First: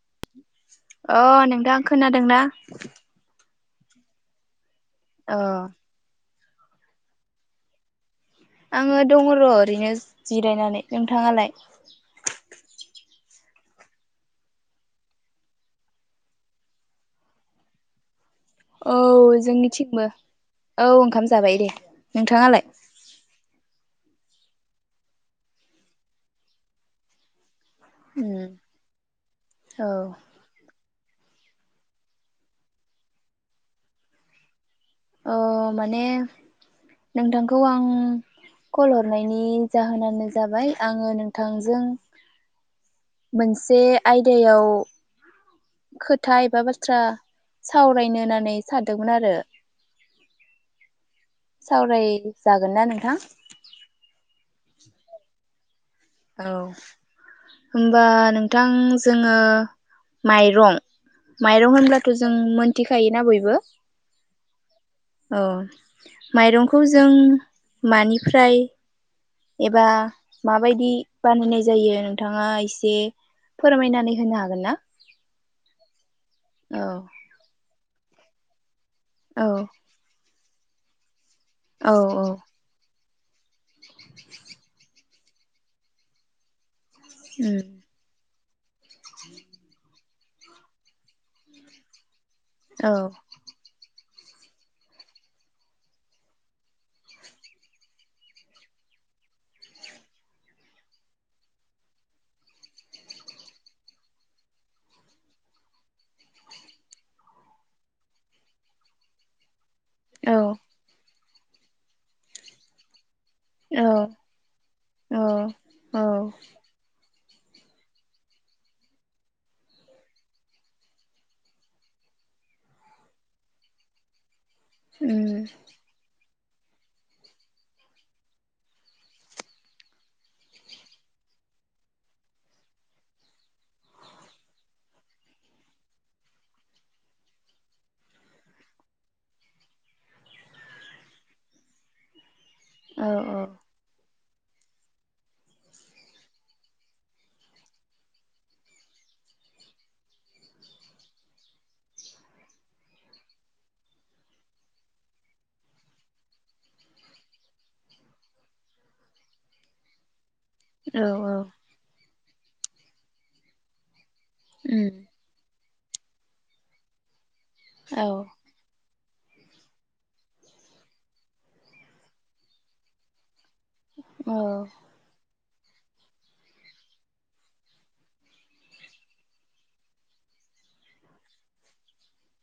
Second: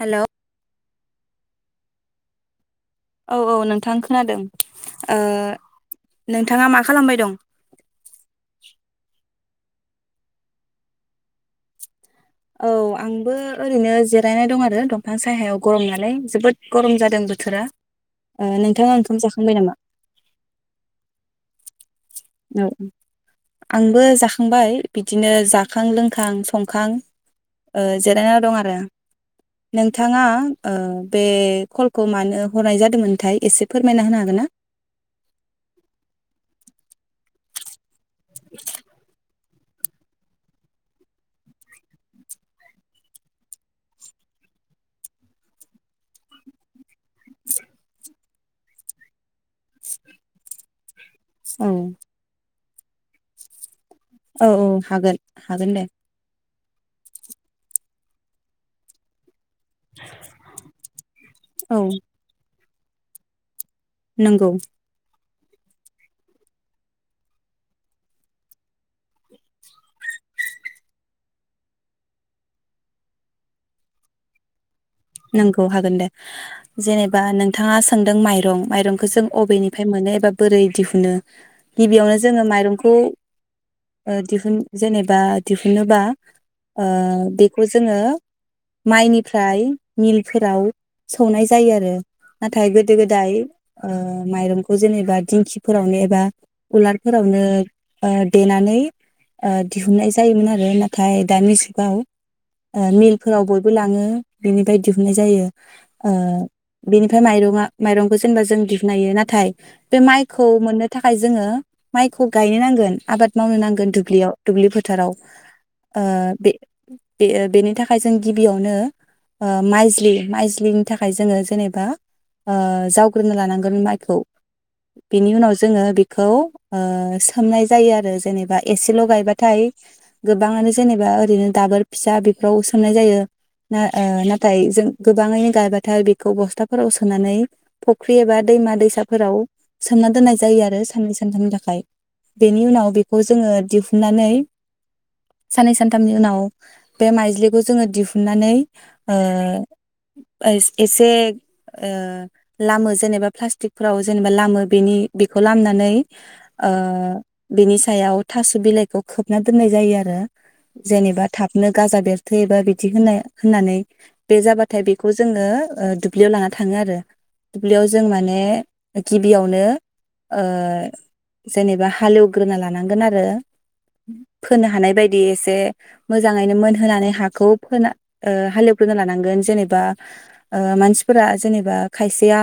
हेल' अ नोंथांं खोनादोंना औ औ नोंथां खोनादों ओ अ नोंथाङा मा खालामबाय दं आङो दङ र' ओरैनो जिरायनानै नोंथाङालाय औ आंबो ओरैनो जिरायना दं आरो दंफां साहायाव गरम नालाय जोबोद गरम जादों बोथोरा ओ नोंथाङा औ ओंखाम जाखांबाय नामा? जोंनिथिंबो औ ओंखाम जाबाय दे औ नोंथाङालाय आंबो जाखांबाय बिदिनो जाखां लोंखां संखां जिरायना दं आरो औ नोंथाङा बे कलखौ मानो हरनाय जादोंमोनथाय एसे फोरमायना होनो हागोन ना अ औ आं कल हरनायनि जाहोनानो जाबाय आङो नोंथांजों मोनसे आयदायाव खोथा एबा बाथ्रा बाथ्रा सावरायनो होनानै सानदोंमोन आरो औ सावराय जागोन ना नोंथां औ औ हागोन हागोन दे औ होनबा नोंथां जोङो माइरं औ माइरं होनब्लाथ' जों मिथिखायोना बयबो नोंगौ अ माइरंखौ जों मानिफ्राय एबा माबायदि बानायनाय जायो नोंथाङा एसे फोरमायनानै होनो हागोन ना नंगौ हागोन दे औ जेनेबा नोंथाङा सोनदों माइरं माइरं जों औ अबेनिफ्राय मोनो एबा बोरै दिहुनो औ गिबियावनो औ जोङो माइरंखौ ओ दिहुन जेनेबा दिहुनोबा ओ उम बेखौ जोङो माइनिफ्राय मिलफोराव सौनाय जायो आरो नाथाय औ गोदो गोदाय ओ माइरंखौ जेनेबा दिंखिफोरावनो एबा उलारफोरावनो देनानै दिहुननाय जायोमोन आरो नाथाय दानि जुगाव मिलफोराव बयबो लाङो बेनि फ्राय दिहुननाय जायो ओ बेनिफ्राय माइरा माइरंखौ जेनेबा जों दिहुननो हायो नाथाय बे औ माइखौ मोननो थाखाय थाखाय जोङो माइखौ गायनो नांगोन आबाद मावनो नांगोन दुब्लियाव दुब्लि फोथाराव औ औ बे बे बेनि थाखाय जों गिबियावनो ओ माइज्लि माइज्लिनि थाखाय जोङो जेनेबा जावग्रोनो लानांगोन माइखौ बेनि उम उनाव जोङो बे खौ ओ सोमनाय जायो आरो जेनेबा एसेल गायबाथाय गोबाङानो जेनेबा ओरैनो दाबोर फिसा बेफोराव सोमनाय जायो ना ओ नाथाय जों गोबाङैनो गायबाथाय बेखौ बस्थाफोराव सोनानै फुख्रि एबा दैमा दैसाफोराव सोमना दोननाय जायो आरो साननै सानथामनि थाखाय बेनि उनाव औ बेखौ जोङो दिहुननानै साननै सानथामनि उनाव बे माइज्लिखौ जोङो दिहुननानै ओ एसे ओ लामो जेनेबा प्लास्टिकफोराव जेनेबा लामो बेनि बेखौ लामनानै ओ बेनि सायाव थास' बिलाइखौ खोबना दोननाय जायो आरो औ जेनेबा थाबनो गाजा देर थैबा बिदि होनाय होननानै बे जाबाथाय उम बेखौ जोङो ओ दुब्लियाव लाना थाङो आरो दुब्लियाव औ जों माने गिबियावनो ओ जेनेबा हालेवग्रोना लानांगोन आरो फोनो हानाय बायदि एसे जे मोजाङैनो मोनहोनानै हाखौ फोना ओ हालेवग्रोनो लानांगोन जेनेबा मानसिफोरा जेनेबा खायसेया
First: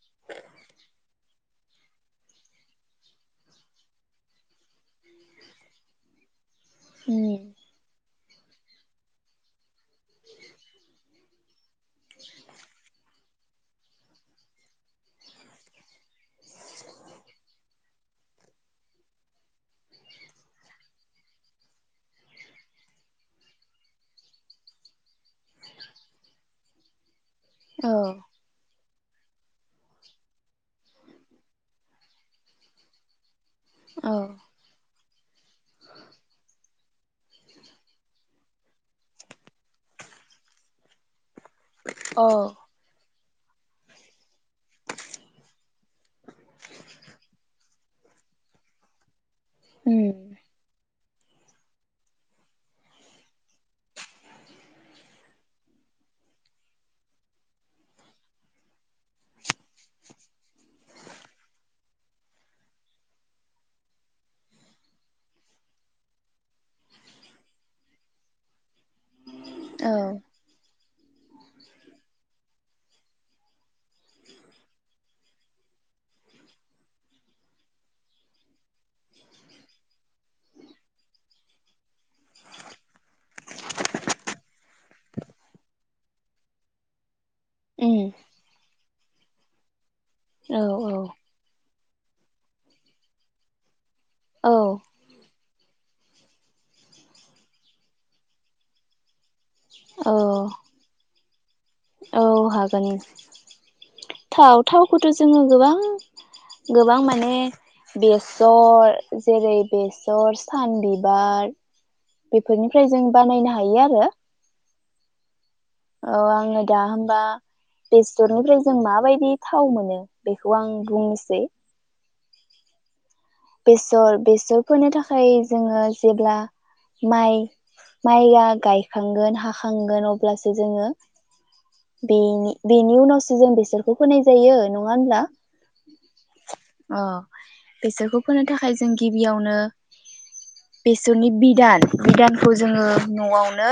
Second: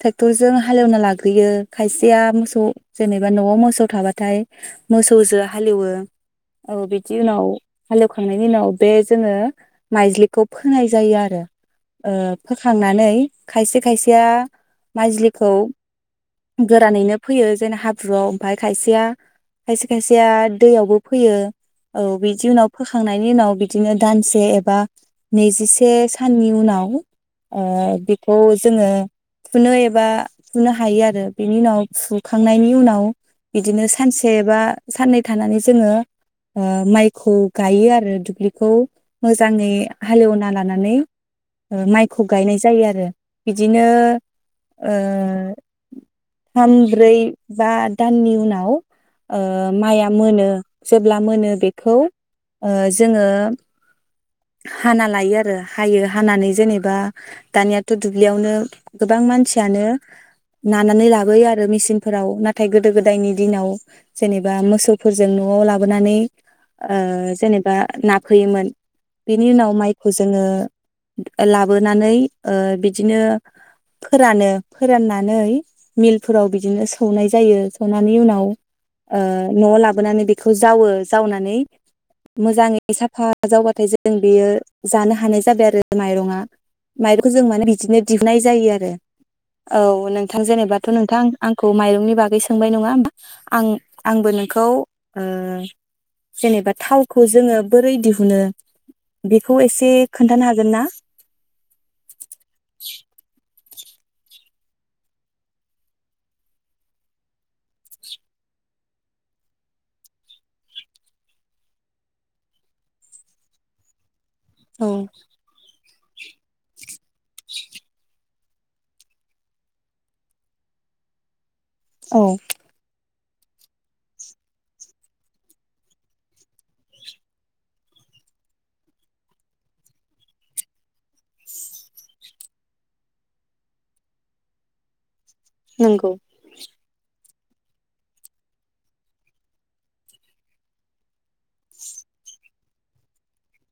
ट्रेक्टर जों हालेवना लागोन दुगैयो खायसेया मोसौ जेनेबा नआव मोसौ थाबाथाय मोसौजो हालेवो औ बिदि उम उनाव हाल एवखांनायनि उनाव बे जोङो माइज्लिखौ फोनाय जायो आरो ओ फोखांनानै खायसे खायसेया माइजलिखौ गोरानैनो फोयो जेनना हाब्रुआव ओमफ्राय खायसेया खायसे खायसेया दैयावबो फोयो औ बिदि उनाव फोखांनायनि उनाव बिदिनो दानसे एबा नैजिसे साननि उनाव अ औ बेखौ जोङो फुनो एबा फुनो हायो आरो बेनि उनाव फुखांनायनि उनाव बिदिनो औ सानसे एबा साननै थानानै जोङो ओ माइखौ गायो आरो दुब्लिखौ मोजाङै हालेवना लानानै माइखौ औ गायनाय जायो आरो बिदिनो ओ थाम ब्रै बा दाननि उनाव ओ उम औ माइआ उम मोनो जेब्ला मोनो बेखौ ओ जोङो हाना लायो आरो हायो हानानै जेनेबा दानियाथ दुब्लियावनो गोबां मानसियानो नानानै लाबोयो आरो मेसिनफोराव नाथाय गोदो गोदायनि दिनाव जेनेबा मोसौफोरजों नआव लाबोनानै ओ जेनेबा नाफैयोमोन बिनि उनाव औ माइखौ जोङो लाबोनानै ओ बिदिनो फोरानो फोराननानै मिलफोराव बिदिनो सौनाय जायो सौनानै उनाव ओ नयाव लाबोनानै बेखौ जावो जावनानै मोजाङै साफा जावबा नाथाय जों बेयो जानो हानाय जाबाय आरो माइरङा माइरं जों माने बिदिनो दिहुननाय जायो आरो औ नोंथां औ जेन'बाथ नोंथां आंखौ खौ माइरंनि बागै सोंबाय नङा होमबा आं आंबो नोंखौ औ ओ जेनेबा थावखौ जोङो बोरै दिहुनो बे खौ एसे खोन्थानो हागोन ना औ हागोन थाव थावखौथ जोङो गोबां गोबां माने बेसर जेरै बेसर सान बिबार बेफोरनिफ्राय जों बानायनो हायो आरो औ औ आं दा हाम बा बेफोरनिफ्राय जों मा बायदि थाव मोनो बेखौ आं बुंनोसै औ बेसर बेसर फोनो थाखाय जोङो जेब्ला माइ माइआ गायखांगोन हाखांगोन अब्लासो जोङो बेनि बेनि उनावसो जों बेसरखौ फोनाय जायो नङा होमब्ला नंगौ बेसाखौब फोनो थाखाय जों गिबियावनो बेसरनि बिदान बिदानखौ जोङो न'आवनो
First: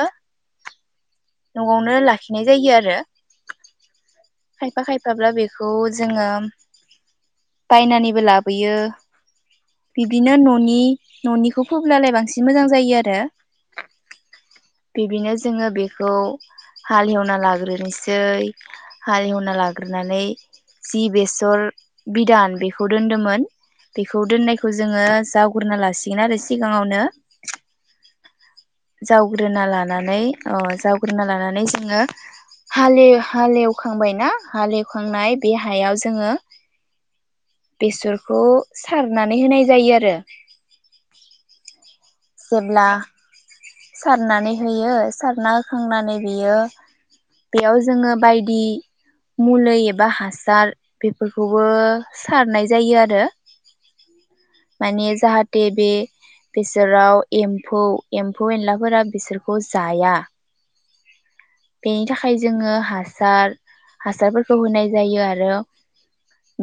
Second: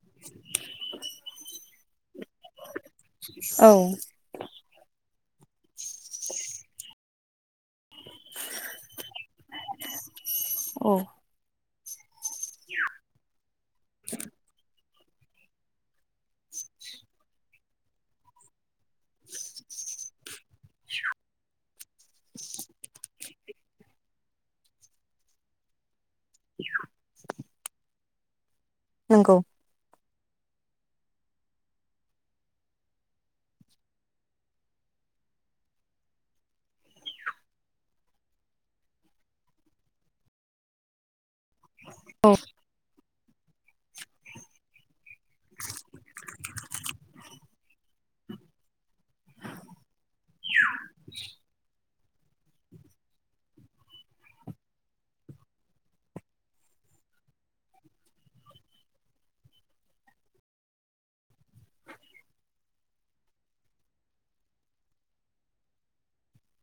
न'आवनो लाखि लखिनाय जायो आरो औ खायफा खायफा थाब्ला बे बे खौ जोङो बायनानैबो लाबोयो बिब्दिनो न'नि औ न'निखौ फोबलालाय बांसिन मोजां जायो आरो बिदिनो जोङो बे बेखौ हालेवना लाग्रोनोसै हालेवना लाग्रोनानै जि बेसर बिदान बेखौ दोन्दोंमोन बेखौ दोननायखौ जोङो जावग्रा लासिगोन गिनआरो सिगाङावनो नंगौ जावग्रोना लानो नानै अ जो जावग्रोना लानानै जोङो हाले हालेवखांबायनाा हालेवखांनाय बे हायाव जोङो बेसरखौ सारनानै होनाय जायो आरो जब्ला सारनानै होयो सारना होखांनानै बियो बेयाव जोङो बायदि मुलि एबा हासार बेफोरखौबो सारनाय जायो आरो माने जाहाथे बे बेसोराव एम्फौ एम्फौ एनलाफोरा बिसोरखौ जाया बेनि थाखाय जोङो हासार हासारफोरखौ होनाय जायो आरो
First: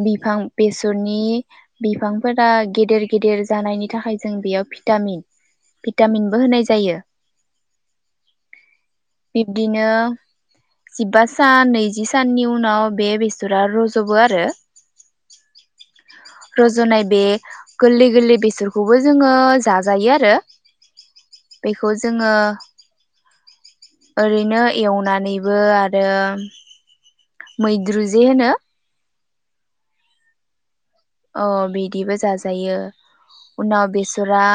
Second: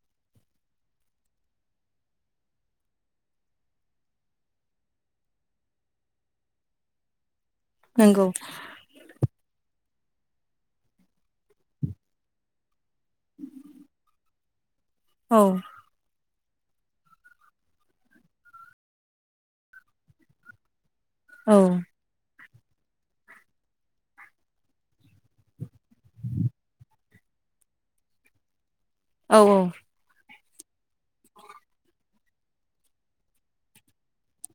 बिफां बेसरनि बिफांफोरा गेदेर गेदेर जानायनि थाखाय जों बेयाव भिटामिन भिटामिनबो होनाय जायो नंगौ बिदिनो जिबा सान नैजि साननि उनाव बे बेसरा रज'बो आरो औ रज'नाय बे गोरलै गोरलै बेसरखौबो जोङो जाजायो आरो औ बेखौ जोङो ओरैनो एवनानैबो आरो मैद्रु जे होनो औ औ अ बिदिबो जाजायो उनाव बेसरा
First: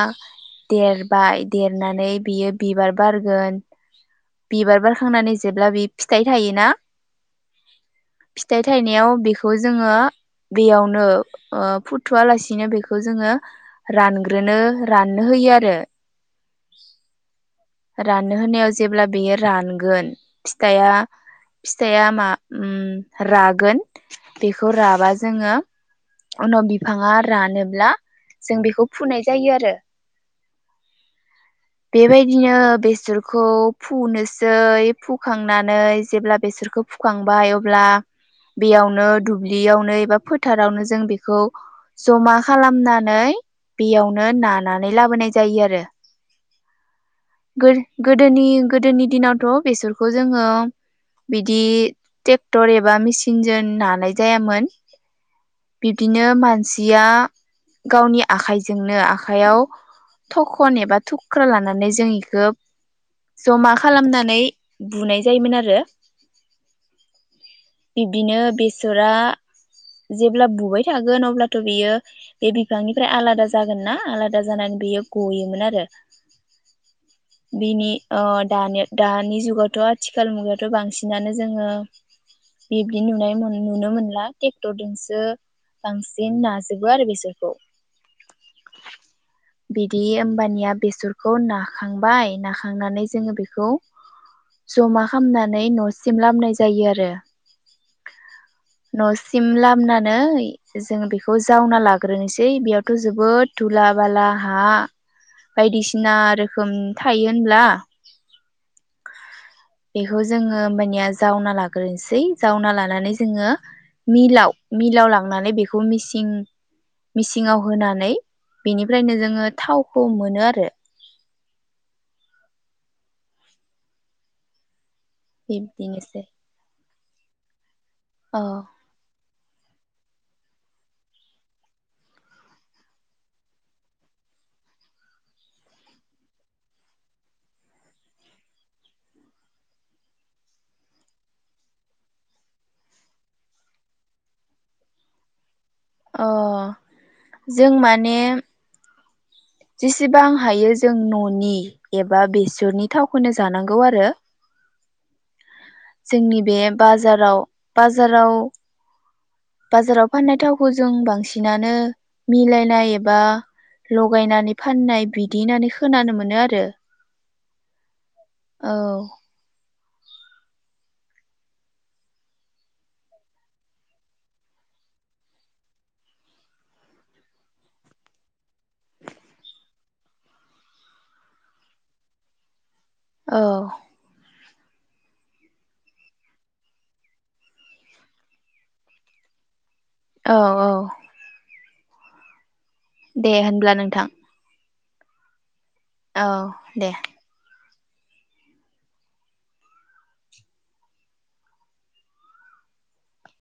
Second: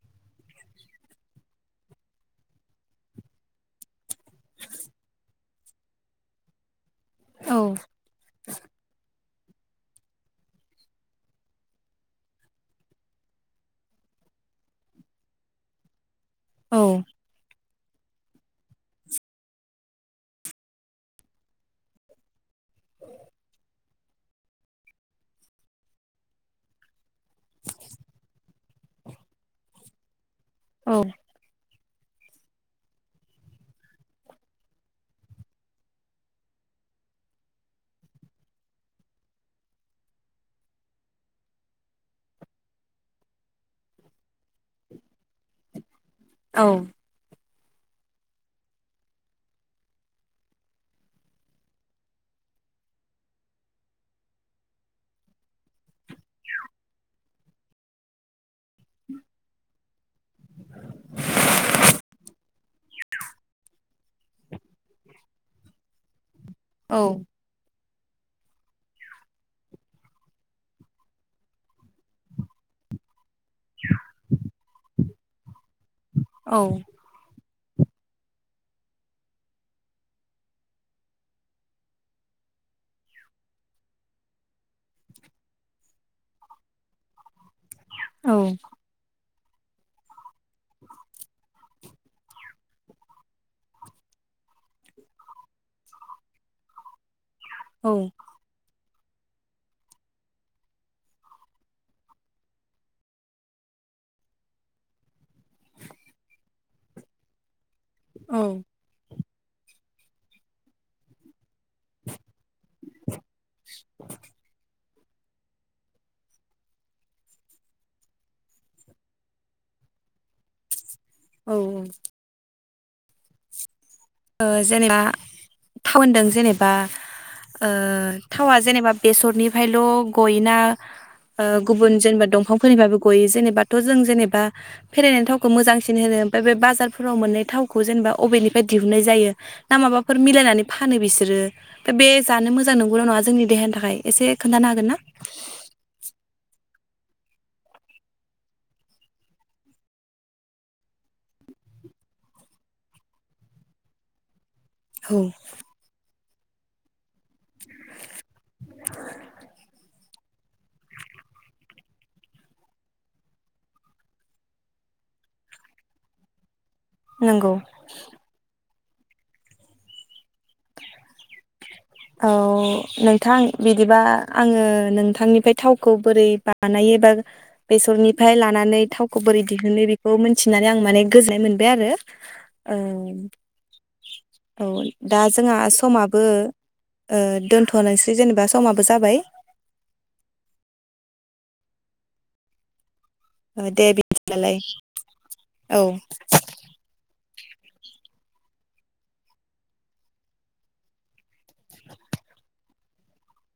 देरबाय देरनानै बियो बिबार बारगोन बिबार बारखांनानै जेब्ला बि फिथाइ थायोना औ फिथाइ थायनायाव बेखौ बे खौ जोङो बेयावनो फुथुआ लासिनो बेखौ जोङो रानग्रोनो राननो होयो आरो औ राननो होनायाव जेब्ला बेयो रानगोन फिथाइया फिथाइया मा रागोन बेखौ राबा जोङो उनाव बिफाङा रानोब्ला जों बेखौ फुनाय जायो आरो औ बेबायदिनो बेसरखौ फुनोसै फुखांनानै जेब्ला बेसरखौ फुखांबाय अब्ला बेयावनो दुब्लियावनो एबा फोथारावनो जों बेखौ जमा खालामनानै बेयावनो नानानै लाबोनाय जायो आरो औ गोदोनि गोदोनि दिनावथ' बेसरखौ जोङो बिदि ट्रेक्टर एबा मेचिनजों नानाय जायामोन बिब्दिनो मानसिया गावनि आखाइजोंनो आखायाव थख' जमा खालामनानै बुनाय जायोमोन आरो औ बिब्दिनो बेसरा जेब्ला बुबाय थागोन अब्लाथ' बियो बे बिफांनिफ्राय आलादा जागोन ना आलादा जानानै बेयो बुयोमोन आरो औ बिनि अ दानि दानि जुगावथ' आथिखाल मुगायाथ' बांसिनानो जोङो बिबदि नुनाय नुनो मोनला ट्रेक्टरजोंसो बांसिन नाजोबो आरो बेसरखौ औ [inaudible] बि ओमबानिया बेसरखौ नाखांबाय नाखांनानै जोङो बेखौ जमा खालामनानै न'सिम लाबोनाय जायो आरो औ न'सिम लाबोनानै जों बेखौ जावना लाग्रोनोसै बेयावथ' जोबोद धुला बाला हा बायदिसिना रोखोम थायो होनब्ला औ बेखौ जोङो होमनिया जावना लागोन ग्रोनोसै जावना लानानै जोङो मिलाव मिलाव लांनानै बेखौ मिसिं मिसिंङाव होनानै बेनिफ्रायनो जोङो थाव मोनो आरो औ औ जेनेबा बिब्दिनोसै टाउनदों जेनेबा [inaudible] ओ अ थावा जेनेबा बेसरनि फायल' गयोना ओ गुबुन जेनेबा दंफांफोरनिफायबो गयो जेनेबाथ' जों जेनेबा फेरायनाय थावखौ मोजांसिन होनो ओमफाय बे बाजारफोराव मोनननाय थावखौ जेनेबा अबेनिफ्राय दिहुननाय जायो ना माबाफोर मिलायनानै फानो बिसोरो दा बे जानो मोजां नंगौना नङा जोंनि देहानि थाखाय एसे खोन्थानो हागोन ना अ जों माने जेसेबां हायो जों न'नि एबा बेसरनि थावखौनो जानांगौ आरो औ जोंनि बे बाजाराव बाजाराव बाजाराव फाननाय थावखौ जों बांसिनानो मिलायनाय एबा लगायनानै फाननाय बिदि होननानै खोनानो मोनो आरो नंगौ औ औ नोंथां बिदिबा आङो नोंथांनिफ्राय थावखौ बोरै बानायो बा बेसरनिफ्राय लानानै थावखौ बोरै दिहुनो बेखौ मोनथिनानै आं माने गोजोननाय मोनबाय आरो औ औ औ दा जोंहा समाबो ओ दोनथ'नोसै जेनेबा समाबो जाबाय औ औ दे होनब्ला दे नोंथां बिदिब्ला लाय औ दे